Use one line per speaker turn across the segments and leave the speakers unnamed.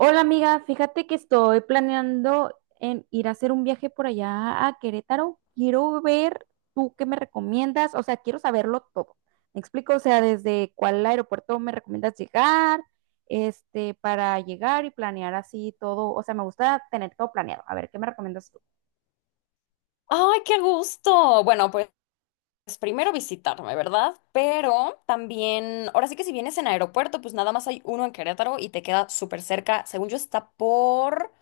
Hola amiga, fíjate que estoy planeando en ir a hacer un viaje por allá a Querétaro. Quiero ver tú qué me recomiendas, o sea, quiero saberlo todo. Me explico, o sea, desde cuál aeropuerto me recomiendas llegar, para llegar y planear así todo. O sea, me gusta tener todo planeado. A ver, ¿qué me recomiendas tú?
¡Ay, qué gusto! Bueno, pues primero visitarme, ¿verdad? Pero también, ahora sí que si vienes en aeropuerto, pues nada más hay uno en Querétaro y te queda súper cerca. Según yo, está por...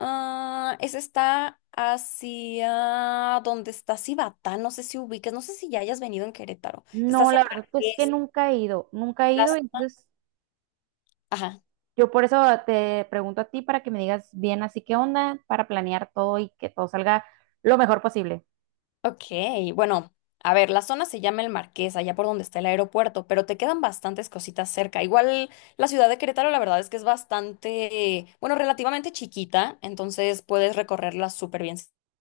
ese está hacia donde está Cibatá, no sé si ubiques, no sé si ya hayas venido en Querétaro. Está
No,
hacia
la
el
verdad, pues que
Marqués,
nunca he ido, nunca he
las...
ido, entonces
Ajá.
yo por eso te pregunto a ti para que me digas bien así qué onda, para planear todo y que todo salga lo mejor posible.
Ok, bueno, a ver, la zona se llama El Marqués, allá por donde está el aeropuerto, pero te quedan bastantes cositas cerca. Igual la ciudad de Querétaro, la verdad es que es bastante, bueno, relativamente chiquita, entonces puedes recorrerla súper bien sin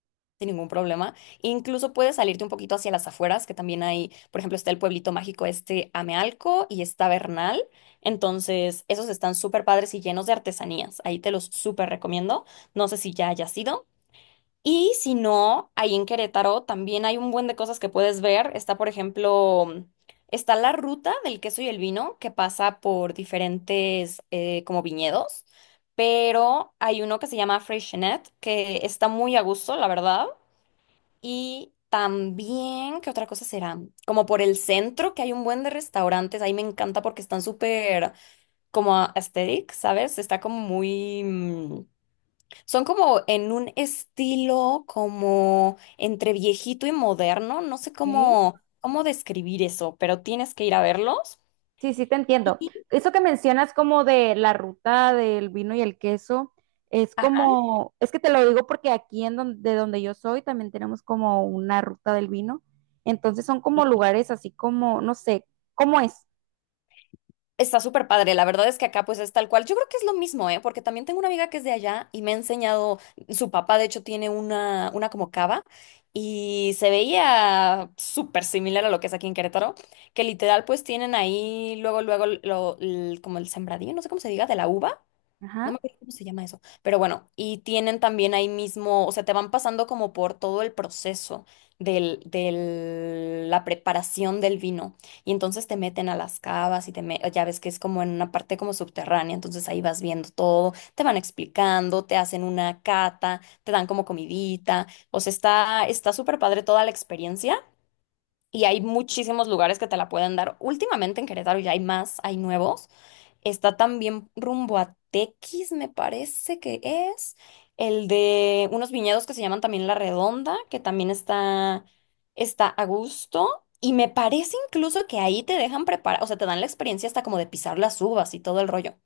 ningún problema. Incluso puedes salirte un poquito hacia las afueras, que también hay, por ejemplo, está el pueblito mágico este Amealco y está Bernal. Entonces, esos están súper padres y llenos de artesanías. Ahí te los súper recomiendo. No sé si ya hayas ido. Y si no, ahí en Querétaro también hay un buen de cosas que puedes ver. Está, por ejemplo, está la ruta del queso y el vino que pasa por diferentes como viñedos, pero hay uno que se llama Freixenet que está muy a gusto, la verdad. Y también, ¿qué otra cosa será? Como por el centro, que hay un buen de restaurantes. Ahí me encanta porque están súper como aesthetic, ¿sabes? Está como muy... son como en un estilo como entre viejito y moderno, no sé
Ok.
cómo, cómo describir eso, pero tienes que ir a verlos.
Sí, sí, te entiendo.
Y,
Eso que mencionas como de la ruta del vino y el queso, es
ajá,
como, es que te lo digo porque aquí en donde, de donde yo soy también tenemos como una ruta del vino. Entonces son como
y
lugares así como, no sé, ¿cómo es?
está súper padre, la verdad es que acá pues es tal cual. Yo creo que es lo mismo, ¿eh? Porque también tengo una amiga que es de allá y me ha enseñado, su papá de hecho tiene una como cava y se veía súper similar a lo que es aquí en Querétaro, que literal pues tienen ahí luego, luego como el sembradío, no sé cómo se diga, de la uva. No
Ajá.
me acuerdo cómo se llama eso. Pero bueno, y tienen también ahí mismo, o sea, te van pasando como por todo el proceso la preparación del vino. Y entonces te meten a las cavas y ya ves que es como en una parte como subterránea, entonces ahí vas viendo todo, te van explicando, te hacen una cata, te dan como comidita. O sea, está súper padre toda la experiencia. Y hay muchísimos lugares que te la pueden dar. Últimamente en Querétaro ya hay más, hay nuevos. Está también rumbo a Tequis, me parece que es. El de unos viñedos que se llaman también La Redonda, que también está a gusto. Y me parece incluso que ahí te dejan preparar, o sea, te dan la experiencia hasta como de pisar las uvas y todo el rollo.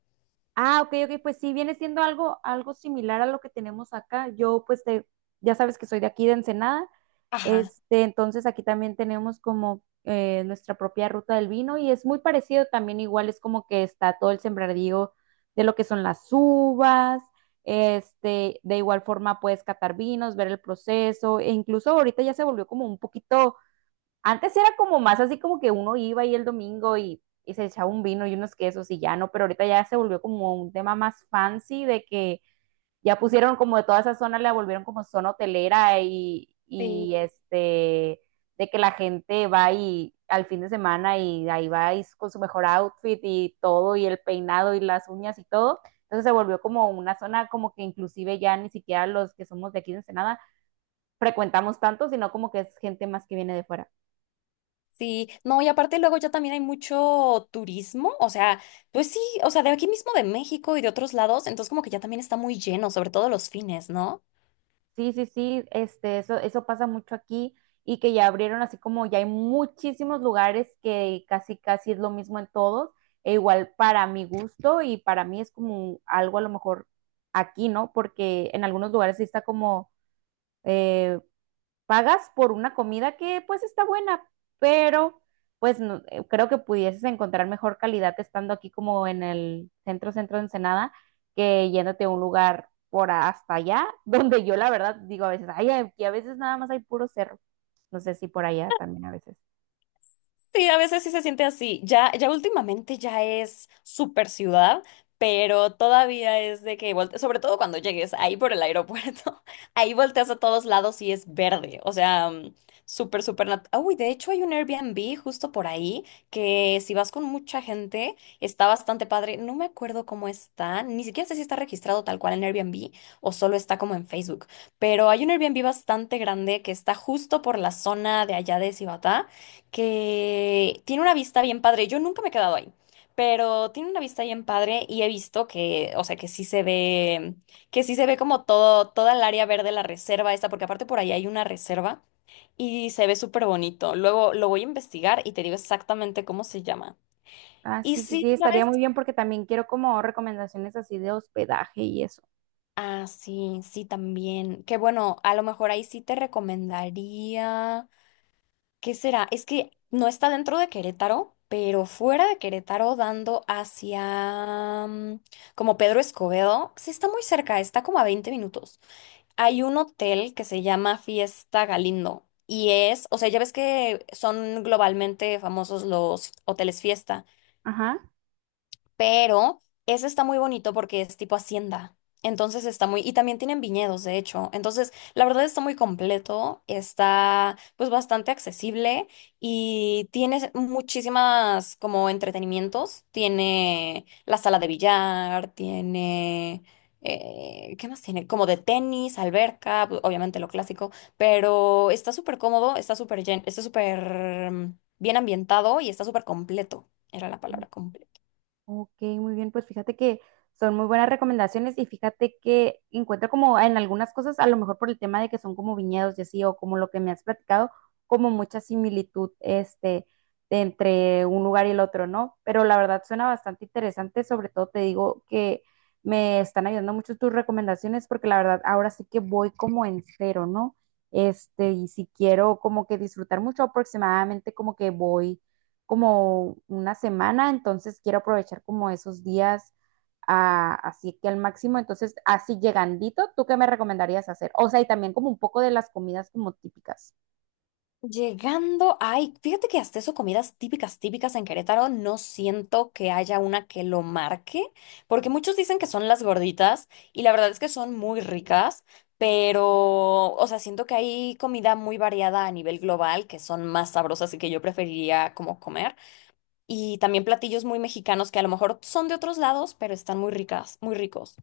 Ah, ok, ok, pues sí, viene siendo algo, algo similar a lo que tenemos acá. Yo, pues, te- ya sabes que soy de aquí de Ensenada,
Ajá,
entonces aquí también tenemos como nuestra propia ruta del vino y es muy parecido también, igual es como que está todo el sembradío de lo que son las uvas, de igual forma puedes catar vinos, ver el proceso, e incluso ahorita ya se volvió como un poquito, antes era como más así como que uno iba ahí el domingo y se echaba un vino y unos quesos y ya no, pero ahorita ya se volvió como un tema más fancy de que ya pusieron como de toda esa zona, la volvieron como zona hotelera y,
sí,
y este, de que la gente va y al fin de semana y ahí va y con su mejor outfit y todo y el peinado y las uñas y todo. Entonces se volvió como una zona como que inclusive ya ni siquiera los que somos de aquí de Ensenada frecuentamos tanto, sino como que es gente más que viene de fuera.
sí. No, y aparte luego ya también hay mucho turismo, o sea, pues sí, o sea, de aquí mismo de México y de otros lados, entonces como que ya también está muy lleno, sobre todo los fines, ¿no?
Sí, sí, sí, eso, eso pasa mucho aquí y que ya abrieron así como ya hay muchísimos lugares que casi, casi es lo mismo en todos, e igual para mi gusto y para mí es como algo a lo mejor aquí, ¿no? Porque en algunos lugares sí está como eh, pagas por una comida que pues está buena, pero pues creo que pudieses encontrar mejor calidad estando aquí como en el centro, centro de Ensenada, que yéndote a un lugar por a- hasta allá, donde yo la verdad digo a veces, ay, aquí a veces nada más hay puro cerro. No sé si por allá también a veces.
Sí, a veces sí se siente así. Ya, ya últimamente ya es super ciudad, pero todavía es de que sobre todo cuando llegues ahí por el aeropuerto, ahí volteas a todos lados y es verde. O sea, súper, Ah, uy, de hecho hay un Airbnb justo por ahí que si vas con mucha gente está bastante padre. No me acuerdo cómo está, ni siquiera sé si está registrado tal cual en Airbnb o solo está como en Facebook, pero hay un Airbnb bastante grande que está justo por la zona de allá de Cibatá que tiene una vista bien padre. Yo nunca me he quedado ahí, pero tiene una vista bien padre y he visto que, o sea, que sí se ve como todo, toda el área verde, la reserva esta, porque aparte por ahí hay una reserva y se ve súper bonito. Luego lo voy a investigar y te digo exactamente cómo se llama.
Ah,
Y
sí, sí,
sí,
sí, estaría
¿sabes?
muy bien porque también quiero como recomendaciones así de hospedaje y eso.
Ah, sí, sí, también. Que bueno, a lo mejor ahí sí te recomendaría. ¿Qué será? Es que no está dentro de Querétaro, pero fuera de Querétaro, dando hacia como Pedro Escobedo. Sí, está muy cerca, está como a 20 minutos. Hay un hotel que se llama Fiesta Galindo. Y es, o sea, ya ves que son globalmente famosos los hoteles fiesta.
Ajá.
Pero ese está muy bonito porque es tipo hacienda. Entonces está muy, y también tienen viñedos, de hecho. Entonces, la verdad está muy completo, está pues bastante accesible y tiene muchísimas como entretenimientos. Tiene la sala de billar, tiene, ¿qué más tiene? Como de tenis, alberca, pues, obviamente lo clásico, pero está súper cómodo, está súper bien ambientado y está súper completo. Era la palabra completa.
Ok, muy bien, pues fíjate que son muy buenas recomendaciones y fíjate que encuentro como en algunas cosas, a lo mejor por el tema de que son como viñedos y así, o como lo que me has platicado, como mucha similitud de entre un lugar y el otro, ¿no? Pero la verdad suena bastante interesante, sobre todo te digo que me están ayudando mucho tus recomendaciones porque la verdad ahora sí que voy como en cero, ¿no? Y si quiero como que disfrutar mucho, aproximadamente como que voy como una semana, entonces quiero aprovechar como esos días así que al máximo, entonces así llegandito, ¿tú qué me recomendarías hacer? O sea, y también como un poco de las comidas como típicas.
Llegando, ay, fíjate que hasta eso comidas típicas, típicas en Querétaro, no siento que haya una que lo marque, porque muchos dicen que son las gorditas y la verdad es que son muy ricas, pero, o sea, siento que hay comida muy variada a nivel global que son más sabrosas y que yo preferiría como comer, y también platillos muy mexicanos que a lo mejor son de otros lados, pero están muy ricas, muy ricos.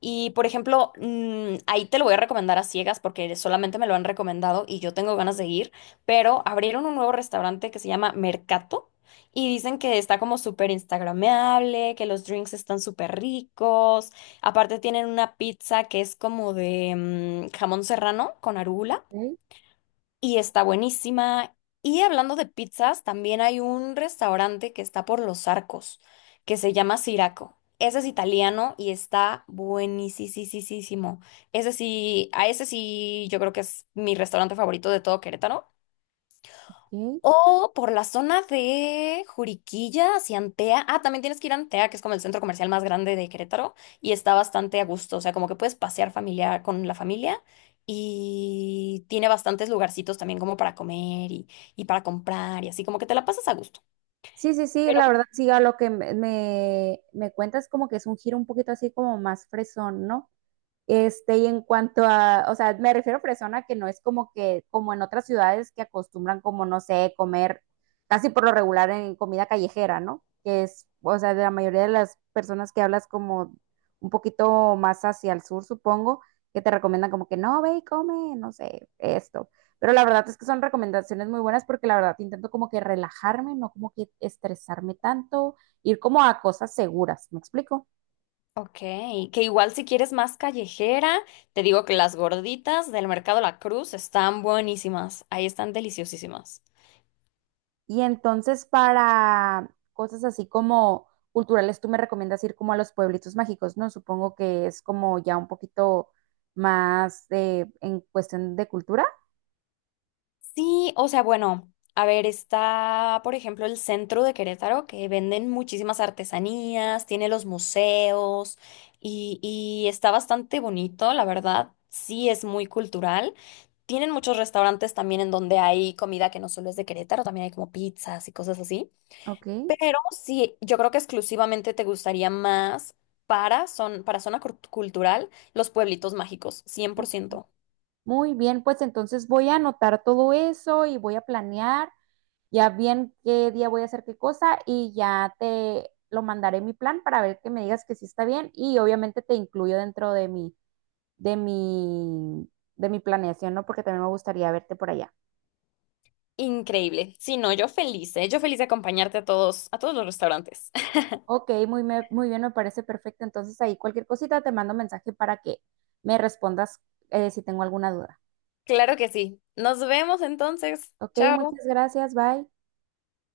Y por ejemplo, ahí te lo voy a recomendar a ciegas porque solamente me lo han recomendado y yo tengo ganas de ir, pero abrieron un nuevo restaurante que se llama Mercato y dicen que está como súper instagrameable, que los drinks están súper ricos. Aparte tienen una pizza que es como de jamón serrano con arugula
Ok,
y está buenísima. Y hablando de pizzas, también hay un restaurante que está por Los Arcos, que se llama Siraco. Ese es italiano y está buenísimo. Ese sí, a ese sí, yo creo que es mi restaurante favorito de todo Querétaro.
ok.
O por la zona de Juriquilla hacia Antea. Ah, también tienes que ir a Antea, que es como el centro comercial más grande de Querétaro, y está bastante a gusto. O sea, como que puedes pasear familiar con la familia y tiene bastantes lugarcitos también como para comer y para comprar y así, como que te la pasas a gusto.
Sí, sí, sí,
Pero,
la verdad, sí, a lo que me, me cuentas como que es un giro un poquito así como más fresón, ¿no? Y en cuanto a, o sea, me refiero a Fresona que no es como que, como en otras ciudades que acostumbran como, no sé, comer casi por lo regular en comida callejera, ¿no? Que es, o sea, de la mayoría de las personas que hablas como un poquito más hacia el sur, supongo, que te recomiendan como que no, ve y come, no sé, esto. Pero la verdad es que son recomendaciones muy buenas porque la verdad intento como que relajarme, no como que estresarme tanto, ir como a cosas seguras, ¿me explico?
ok, que igual si quieres más callejera, te digo que las gorditas del Mercado La Cruz están buenísimas. Ahí están deliciosísimas.
Y entonces para cosas así como culturales, tú me recomiendas ir como a los pueblitos mágicos, ¿no? Supongo que es como ya un poquito más de, en cuestión de cultura.
Sí, o sea, bueno, a ver, está, por ejemplo, el centro de Querétaro, que venden muchísimas artesanías, tiene los museos y está bastante bonito, la verdad, sí es muy cultural. Tienen muchos restaurantes también en donde hay comida que no solo es de Querétaro, también hay como pizzas y cosas así.
Ok.
Pero sí, yo creo que exclusivamente te gustaría más para, son, para zona cultural los pueblitos mágicos, 100%.
Muy bien, pues entonces voy a anotar todo eso y voy a planear ya bien qué día voy a hacer qué cosa y ya te lo mandaré mi plan para ver que me digas que sí está bien y obviamente te incluyo dentro de mi, de mi, de mi planeación, ¿no? Porque también me gustaría verte por allá.
Increíble. Sí, no, yo feliz, ¿eh? Yo feliz de acompañarte a todos los restaurantes.
Ok, muy, muy bien, me parece perfecto. Entonces ahí cualquier cosita te mando mensaje para que me respondas si tengo alguna duda.
Claro que sí. Nos vemos entonces.
Ok,
Chao.
muchas gracias, bye.